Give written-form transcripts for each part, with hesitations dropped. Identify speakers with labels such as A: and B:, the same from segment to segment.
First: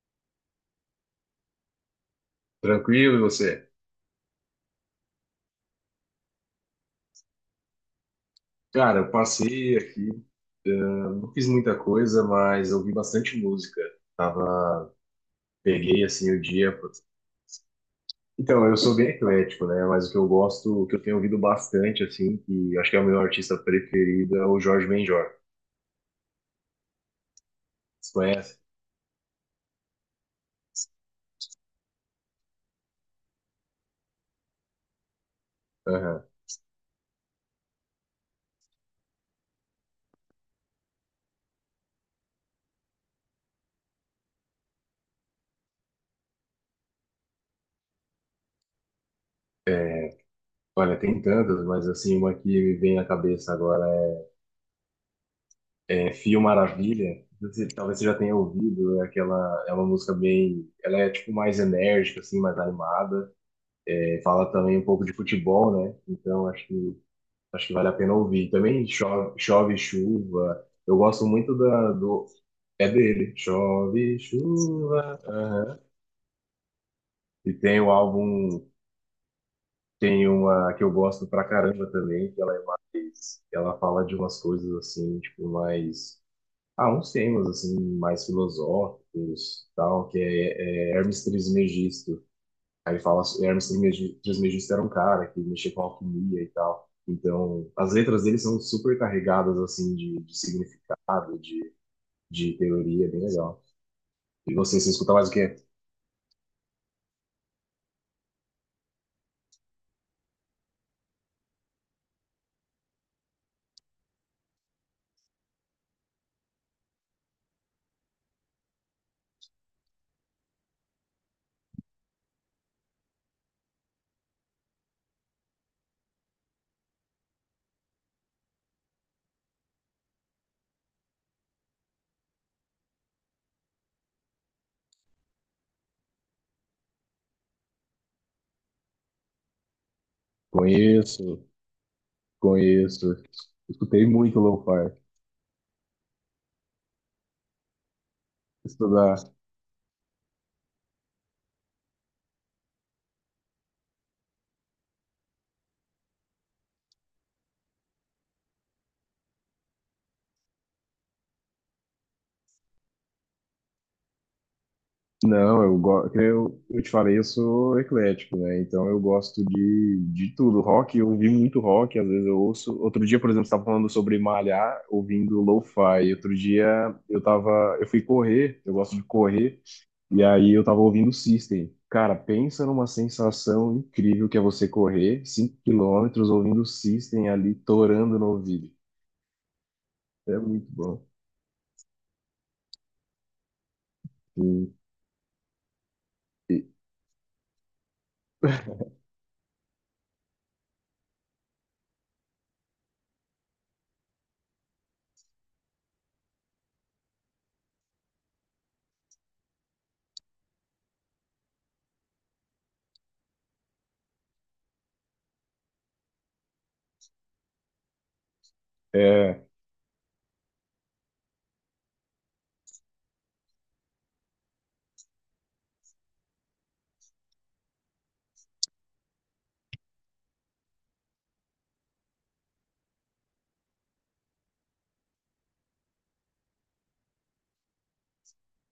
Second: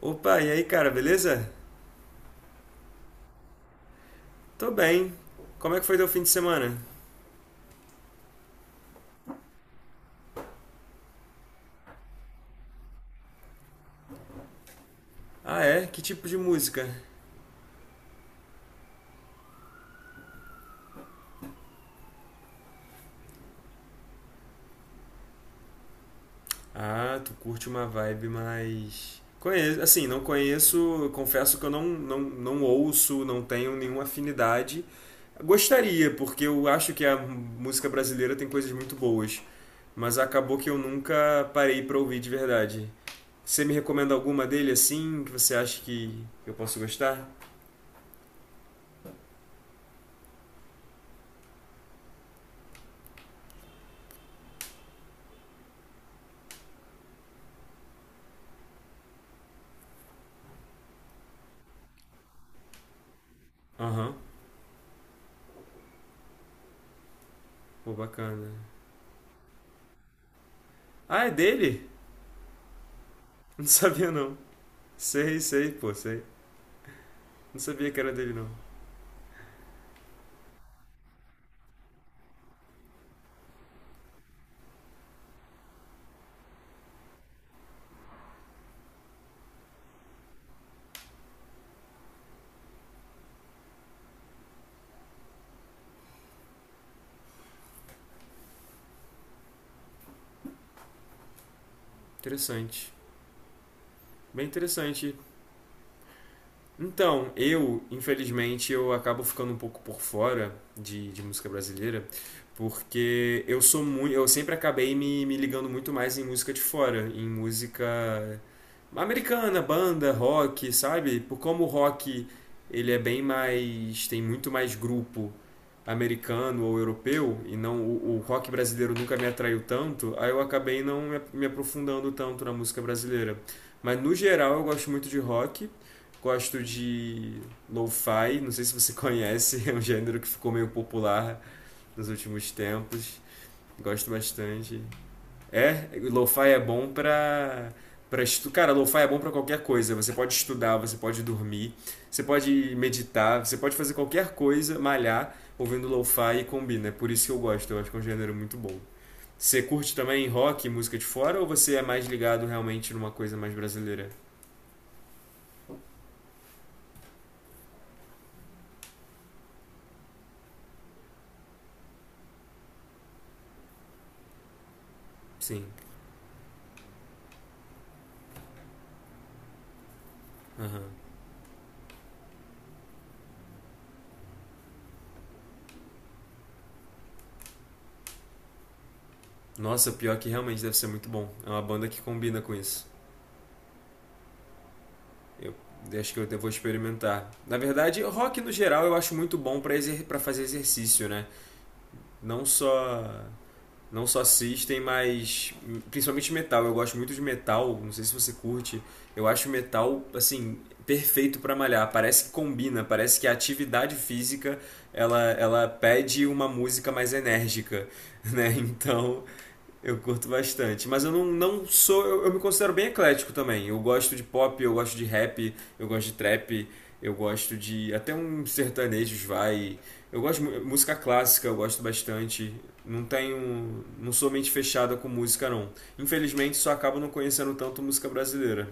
A: Opa, e aí, cara, beleza?
B: Tranquilo, e você?
A: Tô bem. Como é que foi teu fim de semana?
B: Cara, eu passei aqui, eu não fiz muita coisa, mas ouvi bastante música. Tava,
A: Ah, é? Que
B: peguei
A: tipo
B: assim
A: de
B: o dia.
A: música?
B: Pô. Então, eu sou bem eclético, né? Mas o que eu gosto, o que eu tenho ouvido bastante, assim, que acho que é o meu artista preferido, é o Jorge Benjor.
A: Ah, tu curte uma
B: Você
A: vibe
B: conhece?
A: mais. Conheço, assim, não conheço, confesso que eu não ouço, não tenho nenhuma afinidade. Gostaria,
B: Aham.
A: porque eu acho que a música brasileira tem coisas muito boas, mas acabou que eu nunca parei pra ouvir de verdade. Você me recomenda alguma dele assim, que você acha que eu posso gostar?
B: É, Olha, tem tantas, mas assim, uma que me vem à cabeça agora é Fio Maravilha. Talvez você já tenha ouvido, é aquela, é uma música bem, ela é tipo mais enérgica, assim, mais animada.
A: Aham,
B: Fala também um pouco de futebol, né? Então acho que vale
A: pô,
B: a pena
A: bacana.
B: ouvir. Também chove, chove chuva. Eu gosto
A: Ah, é
B: muito
A: dele?
B: da, do é dele.
A: Não sabia
B: Chove
A: não.
B: chuva.
A: Sei, sei,
B: Aham.
A: pô, sei.
B: E
A: Não
B: tem
A: sabia
B: o
A: que era dele não.
B: álbum, tem uma que eu gosto pra caramba também, que ela é mais, ela fala de umas coisas assim, tipo mais uns temas assim mais filosóficos, tal, que é Hermes Trismegisto. Aí fala, Hermes Trismegisto era um cara que mexia com alquimia e tal. Então, as letras dele são super carregadas, assim, de significado, de
A: Interessante.
B: teoria, é bem legal.
A: Bem
B: E você escuta
A: interessante.
B: mais o quê?
A: Então, eu, infelizmente, eu acabo ficando um pouco por fora de música brasileira, porque eu sou muito, eu sempre acabei me ligando muito mais em música de fora, em música americana, banda, rock, sabe? Por como o rock ele é bem mais, tem muito mais grupo americano ou europeu e não o rock brasileiro nunca me atraiu tanto, aí eu acabei não me aprofundando tanto na música brasileira. Mas no geral eu gosto muito de rock. Gosto de lo-fi, não sei se você conhece, é um gênero que ficou meio popular
B: Conheço,
A: nos últimos
B: conheço.
A: tempos.
B: Escutei
A: Gosto
B: muito
A: bastante.
B: lo-fi.
A: É, lo-fi é bom pra para estu... Cara, lo-fi é bom
B: Estudar.
A: para qualquer coisa. Você pode estudar, você pode dormir, você pode meditar, você pode fazer qualquer coisa, malhar, ouvindo lo-fi e combina. É por isso que eu gosto, eu acho que é um gênero muito bom. Você curte também rock, música de fora, ou você é mais ligado realmente numa coisa mais brasileira?
B: Não, eu te falei, eu sou eclético, né? Então eu gosto de tudo. Rock, eu ouvi muito rock, às vezes eu ouço. Outro dia, por exemplo, você estava falando sobre malhar, ouvindo
A: Sim.
B: lo-fi. Outro dia eu tava, eu fui correr, eu gosto de correr, e aí eu tava
A: Aham.
B: ouvindo System. Cara, pensa numa sensação incrível que é você correr 5 km ouvindo System ali torando no ouvido.
A: Nossa, pior é que
B: É
A: realmente
B: muito
A: deve ser
B: bom.
A: muito bom. É uma banda que combina com isso.
B: E-
A: Eu acho que eu até vou
B: e-
A: experimentar. Na verdade, rock no geral eu acho muito bom para exer pra fazer exercício, né? Não só não só assistem, mas principalmente metal. Eu gosto muito de metal, não sei se você curte. Eu acho metal assim perfeito para malhar. Parece que combina, parece que a atividade física ela pede uma música mais enérgica, né? Então,
B: É,
A: eu curto bastante, mas eu não, não sou. Eu me considero bem eclético também. Eu gosto de pop, eu gosto de rap, eu gosto de trap, eu gosto de. Até uns sertanejos vai. Eu gosto de mu- música clássica, eu gosto bastante. Não tenho. Não sou mente fechada com música, não. Infelizmente, só acabo não conhecendo tanto música brasileira.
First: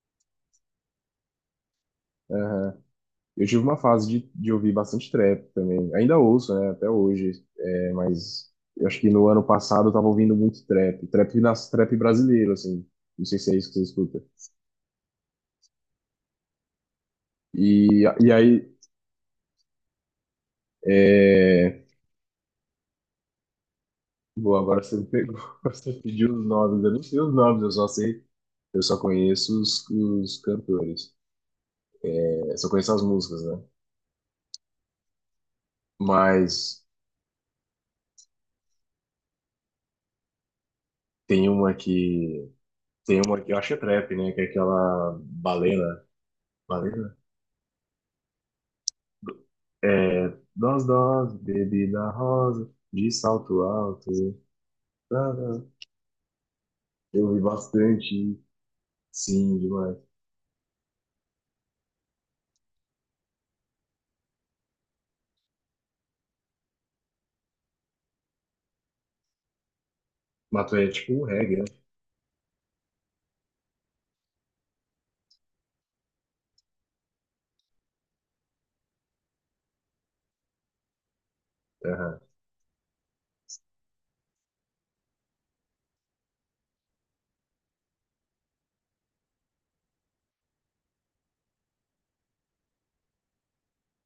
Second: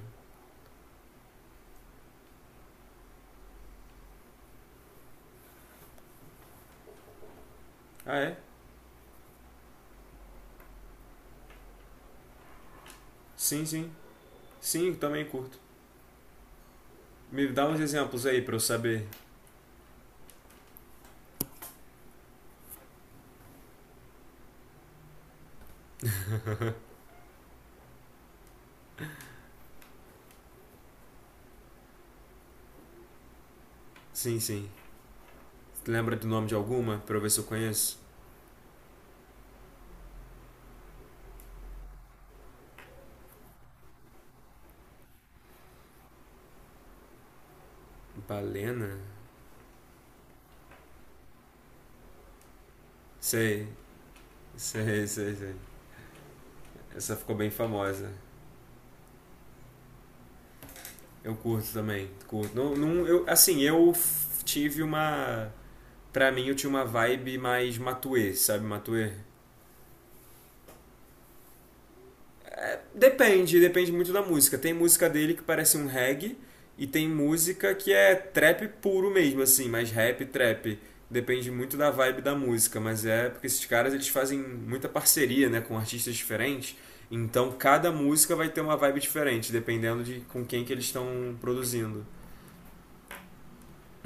B: é, Eu tive uma fase de ouvir bastante trap também. Ainda ouço, né, até hoje. É,
A: Ah, é?
B: mas eu acho que no ano passado eu tava ouvindo muito trap. Trap brasileiro, assim. Não sei se é
A: Sim,
B: isso que você
A: sim.
B: escuta.
A: Sim, também curto. Me dá uns
B: E,
A: exemplos
B: e
A: aí pra eu
B: aí.
A: saber.
B: É... Boa, agora você me pegou. Você pediu os nomes. Eu não sei os nomes, eu só sei. Eu só conheço os cantores. É, só conheço as músicas, né?
A: Sim, sim. Lembra do nome de
B: Mas
A: alguma pra eu ver se eu conheço?
B: tem uma que. Tem uma que eu acho que é trap, né? Que é aquela Balena. Balena?
A: Balena?
B: É, dose, bebida rosa, de salto
A: Sei.
B: alto.
A: Sei, sei, sei.
B: Tará.
A: Essa
B: Eu
A: ficou
B: vi
A: bem famosa.
B: bastante, sim, demais.
A: Eu curto também, curto. Não, não, eu, assim, eu f- tive uma. Pra mim, eu tinha uma vibe mais Matuê, sabe? Matuê?
B: Mato é tipo um reggae, né?
A: Depende, depende muito da música. Tem música dele que parece um reggae e tem música que é trap puro mesmo, assim, mais rap, trap. Depende muito da
B: Aham,
A: vibe da música, mas é porque esses caras eles fazem muita parceria, né, com artistas diferentes. Então cada música vai ter uma vibe diferente, dependendo de com quem que eles estão produzindo.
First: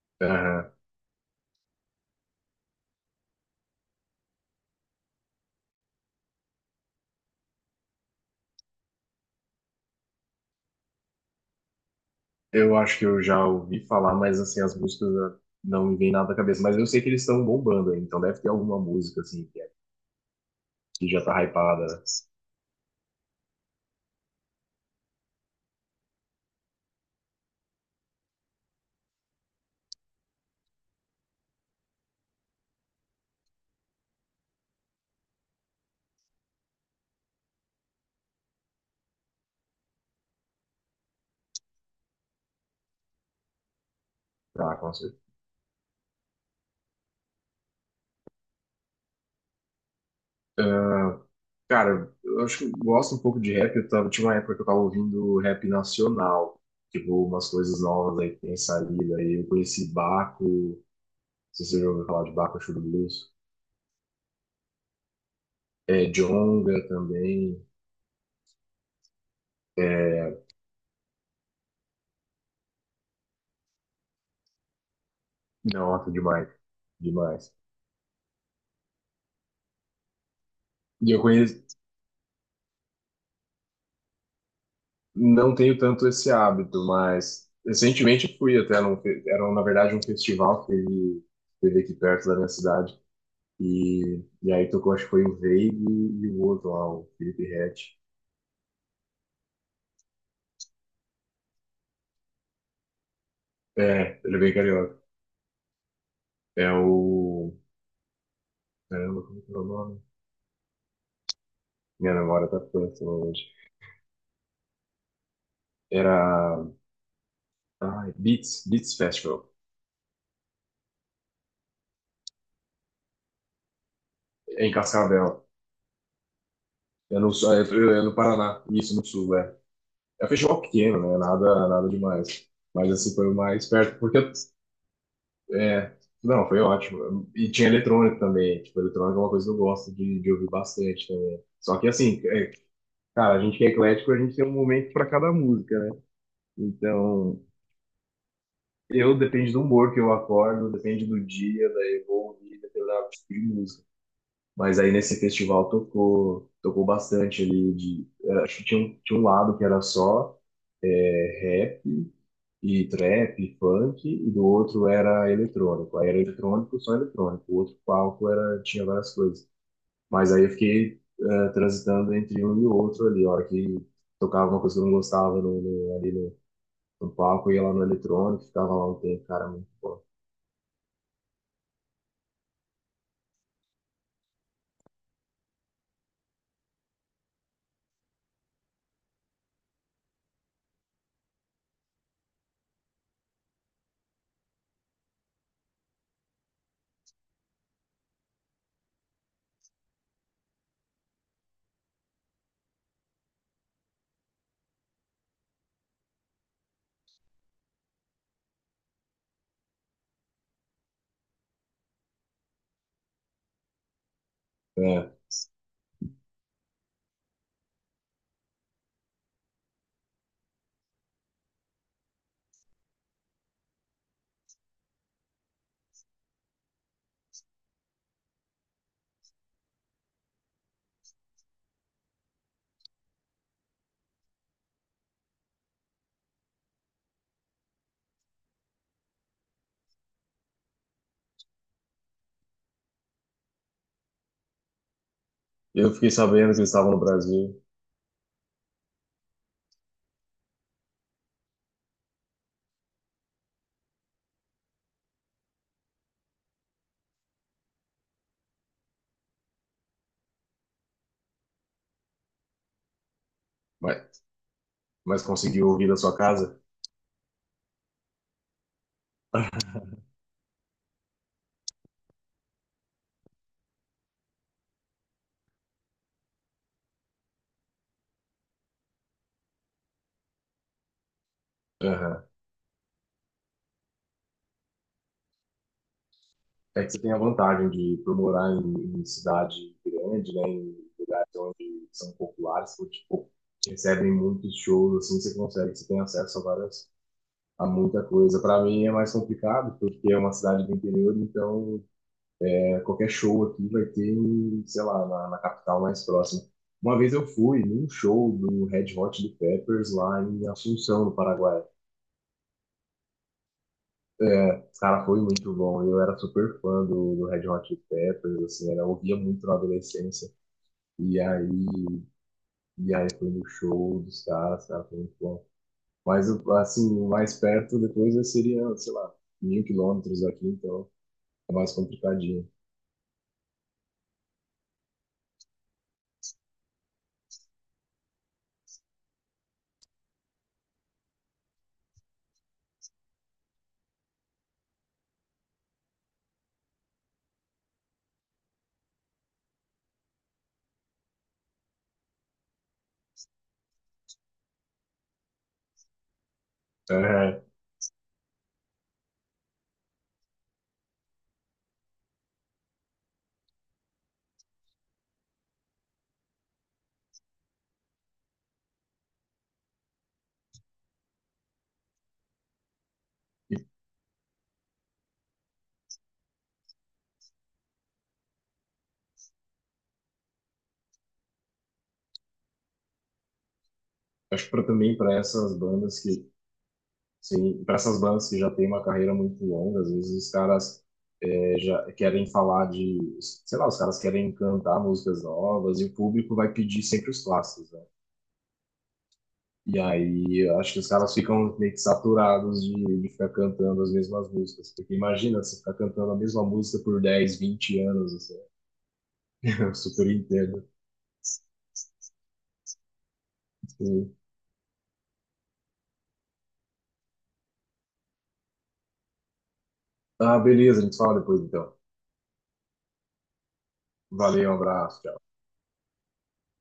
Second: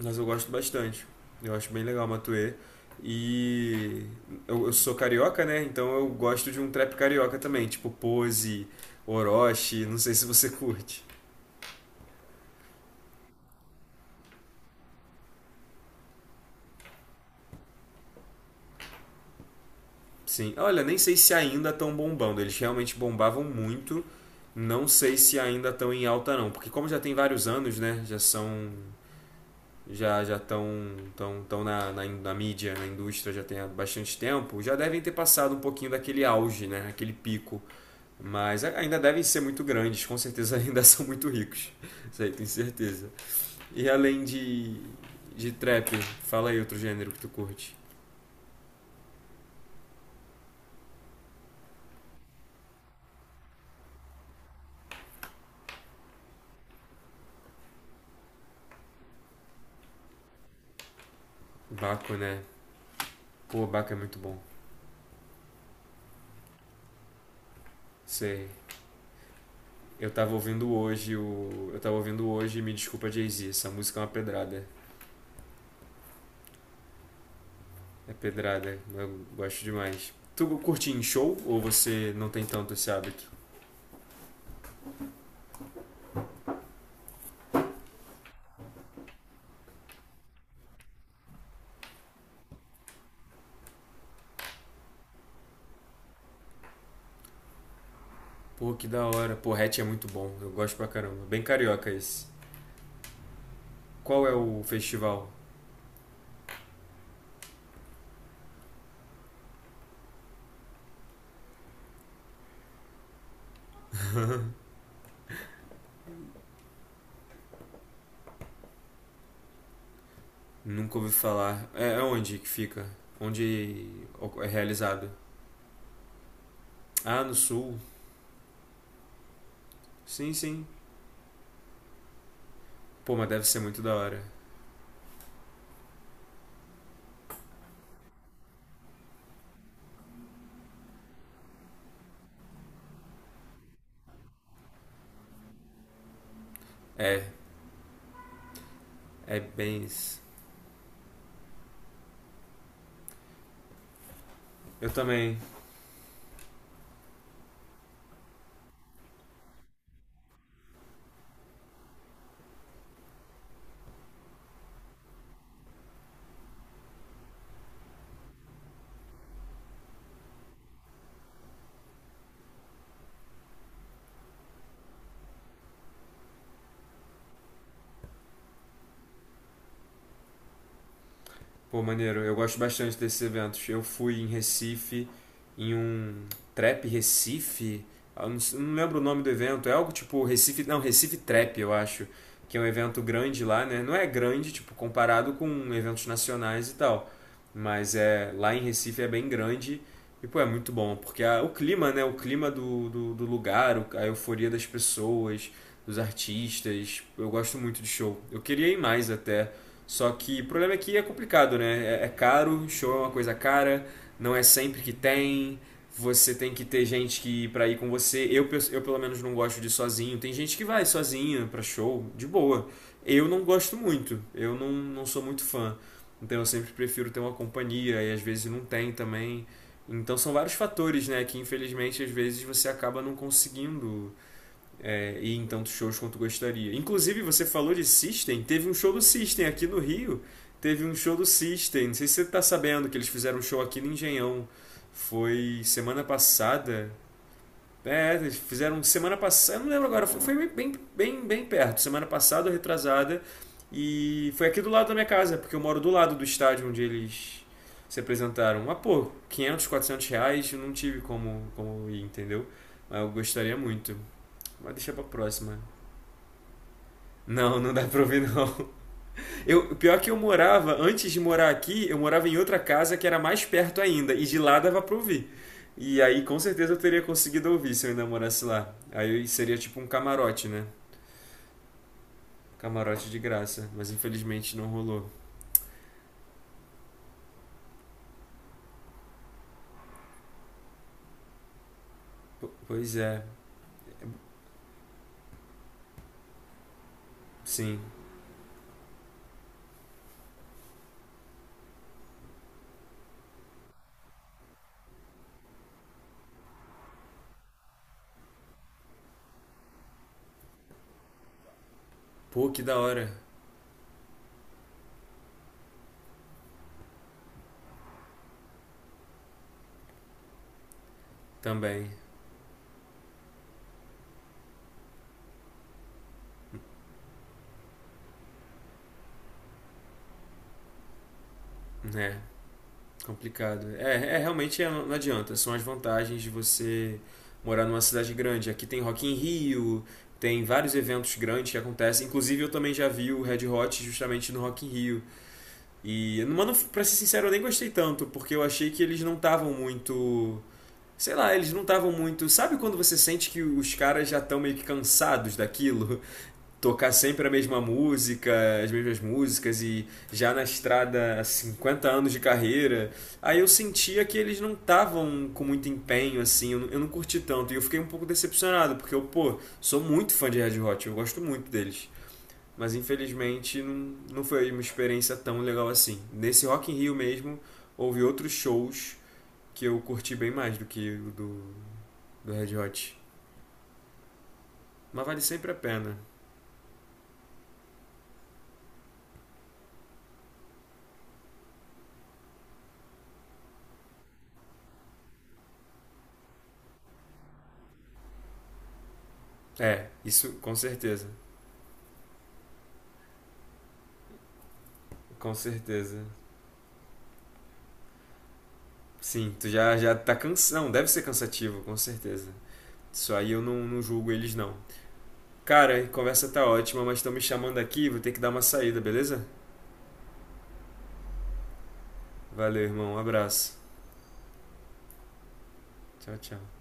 A: Mas eu gosto
B: aham.
A: bastante. Eu acho bem legal o Matuê. E eu sou carioca, né? Então eu gosto de um trap carioca também, tipo Pose, Orochi, não sei se você curte.
B: Eu acho que eu já ouvi falar, mas assim, as músicas né, não me vem nada à cabeça. Mas eu sei que eles estão bombando aí, então deve ter alguma música, assim, que é-
A: Sim, olha, nem
B: que
A: sei
B: já
A: se
B: tá
A: ainda estão
B: hypada.
A: bombando. Eles realmente bombavam muito. Não sei se ainda estão em alta não, porque como já tem vários anos, né? Já são já já estão tão, tão na mídia, na indústria já tem há bastante tempo, já devem ter passado um pouquinho daquele auge, né? Aquele pico. Mas ainda devem ser muito grandes, com certeza ainda são muito ricos. Isso aí, tenho certeza. E além
B: Tá, com certeza.
A: de trap, fala aí outro gênero que tu curte.
B: Cara, eu acho que eu gosto um pouco de rap. Tinha uma época que eu tava ouvindo rap nacional, tipo, umas coisas novas aí que tem saído. Aí eu conheci Baco. Se você já ouviu
A: Baco,
B: falar de
A: né?
B: Bakushu do Blues.
A: Pô, Baco é muito bom.
B: É, Jonga também.
A: Sei. Eu
B: É,
A: tava ouvindo hoje o. Eu tava ouvindo hoje Me Desculpa Jay-Z. Essa música é uma pedrada.
B: nossa, demais. Demais.
A: É pedrada, eu gosto demais. Tu curte em
B: E eu
A: show ou
B: conheço,
A: você não tem tanto esse hábito?
B: não tenho tanto esse hábito, mas recentemente fui até num, era na verdade um festival que teve, teve aqui perto da minha cidade. E aí tocou, acho que foi o Veig e o outro lá, o Felipe Rett.
A: Pô, que da hora. Pô, Hatch é muito bom. Eu gosto pra caramba. Bem carioca esse.
B: É,
A: Qual é
B: ele é bem
A: o
B: carioca.
A: festival?
B: É o. Caramba, como que é o nome? Minha memória tá péssima hoje. Era. Ai, Beats, Beats Festival,
A: Nunca ouvi falar. É, é onde que fica? Onde é
B: é em
A: realizado?
B: Cascavel.
A: Ah, no sul.
B: É, é no Paraná, isso, no sul, é. É um
A: Sim,
B: festival
A: sim.
B: pequeno, né? Nada, nada demais. Mas assim,
A: Pô, mas
B: foi o
A: deve ser
B: mais
A: muito da
B: perto, porque
A: hora.
B: é, não, foi ótimo. E tinha eletrônico também, tipo, eletrônico é uma coisa que eu gosto de ouvir bastante também. Só que assim, cara, a gente que é eclético, a gente tem um momento para cada música, né?
A: É,
B: Então, eu
A: é
B: depende do
A: bem
B: humor que eu
A: isso.
B: acordo, depende do dia, daí eu vou ouvir determinado tipo de música. Mas
A: Eu
B: aí nesse
A: também.
B: festival tocou bastante ali de, acho que tinha um lado que era só rap e trap, e funk, e do outro era eletrônico. Aí era eletrônico, só eletrônico. O outro palco era, tinha várias coisas. Mas aí eu fiquei transitando entre um e o outro ali. A hora que tocava uma coisa que eu não gostava no, no- ali no, no palco, eu ia lá no eletrônico, ficava lá um tempo, cara, muito bom.
A: Pô, maneiro, eu gosto bastante desses eventos. Eu fui em Recife, em um Trap Recife. Eu não, s- não lembro o nome do evento, é algo tipo Recife, não, Recife Trap, eu acho, que é um evento grande lá, né? Não é grande, tipo, comparado com eventos nacionais e tal, mas é lá em Recife é bem grande e, pô, é muito bom, porque a- o clima, né? O clima do lugar, o- a euforia das pessoas, dos artistas, eu gosto muito de show. Eu queria ir mais até, só que o problema é que é complicado, né? É, é caro, show é uma coisa cara, não é sempre que
B: É,
A: tem. Você tem que ter gente que para ir com você. Eu, pe- eu pelo menos não gosto de ir sozinho. Tem gente que vai sozinha pra show, de boa. Eu não gosto muito. Eu não, não sou muito fã. Então eu sempre prefiro ter uma companhia e às vezes não tem também. Então são vários fatores, né, que infelizmente às vezes você acaba não conseguindo ir em tantos shows quanto gostaria. Inclusive, você falou de System, teve um show do System aqui no Rio. Teve um show do System, não sei se você tá sabendo que eles fizeram um show aqui no Engenhão. Foi
B: eu
A: semana
B: fiquei sabendo que eles
A: passada.
B: estavam no Brasil,
A: É, eles fizeram semana passada, eu não lembro agora, foi- foi bem perto, semana passada ou retrasada. E foi aqui do lado da minha casa, porque eu moro do lado do estádio onde eles se apresentaram. Ah, pô, R$ 500 R$ 400, eu não tive como, como ir, entendeu? Mas eu gostaria muito.
B: mas,
A: Mas deixa pra
B: mas
A: próxima.
B: conseguiu ouvir da sua casa?
A: Não, não dá pra ouvir não. Eu, pior é que eu morava, antes de morar aqui, eu morava em outra casa que era mais perto ainda, e de lá dava pra ouvir. E aí com certeza eu teria conseguido ouvir se eu ainda morasse lá. Aí seria tipo um camarote, né?
B: Aham.
A: Camarote de graça, mas infelizmente não rolou.
B: É que você tem a vantagem de, por morar em cidade grande, né, em lugares onde são
A: P-
B: populares, que,
A: pois é,
B: tipo, recebem muitos shows, assim, você consegue, você tem acesso a várias, a
A: sim.
B: muita coisa. Para mim é mais complicado, porque é uma cidade do interior, então é, qualquer show aqui vai ter, sei lá, na capital mais próxima. Uma vez eu fui num show do Red Hot Chili Peppers lá em Assunção, no Paraguai.
A: Pô, que da hora
B: Cara, foi muito bom. Eu era super fã do Red Hot Chili Peppers, assim, era, eu ouvia muito na adolescência. E aí,
A: também,
B: e aí foi no show dos caras, cara, foi muito bom. Mas assim, mais perto depois seria, sei lá, 1.000 km daqui, então é mais
A: né?
B: complicadinho.
A: Complicado. É, é realmente é, não adianta. São as vantagens de você morar numa cidade grande. Aqui tem Rock in Rio, tem vários eventos grandes que acontecem. Inclusive eu também já vi o Red Hot justamente no Rock in Rio. E, mano, pra ser sincero, eu nem gostei tanto, porque eu achei que eles não estavam muito sei lá, eles não estavam muito. Sabe quando você sente que os caras já estão meio que cansados daquilo? Tocar sempre a
B: É,
A: mesma música, as mesmas músicas e já na estrada há 50 anos de carreira, aí eu sentia que eles não estavam com muito empenho, assim, eu não curti tanto e eu fiquei um pouco decepcionado, porque eu, pô, sou muito fã de Red Hot, eu gosto muito deles. Mas infelizmente
B: e
A: não, não foi uma experiência tão legal assim. Nesse Rock in Rio mesmo, houve outros shows que eu curti bem mais do que o do Red Hot.
B: acho que pra, também
A: Mas
B: para
A: vale sempre a
B: essas
A: pena.
B: bandas que, sim, para essas bandas que já têm uma carreira muito longa, às vezes os caras é, já querem falar de, sei lá, os caras querem cantar músicas novas e o público vai pedir sempre os clássicos, né? E
A: É, isso
B: aí,
A: com
B: eu acho que os
A: certeza.
B: caras ficam meio que saturados de ficar cantando as mesmas músicas. Porque
A: Com
B: imagina você ficar
A: certeza.
B: cantando a mesma música por 10, 20 anos, assim.
A: Sim, tu
B: Eu
A: já
B: super
A: tá cansado.
B: entendo.
A: Não, deve ser cansativo, com certeza. Isso aí eu não, não julgo
B: Sim.
A: eles, não. Cara, a conversa tá ótima, mas estão me chamando aqui, vou ter que dar uma saída, beleza?
B: Ah, beleza, a gente fala depois então.
A: Valeu, irmão. Um abraço.
B: Valeu, um abraço, tchau.
A: Tchau, tchau.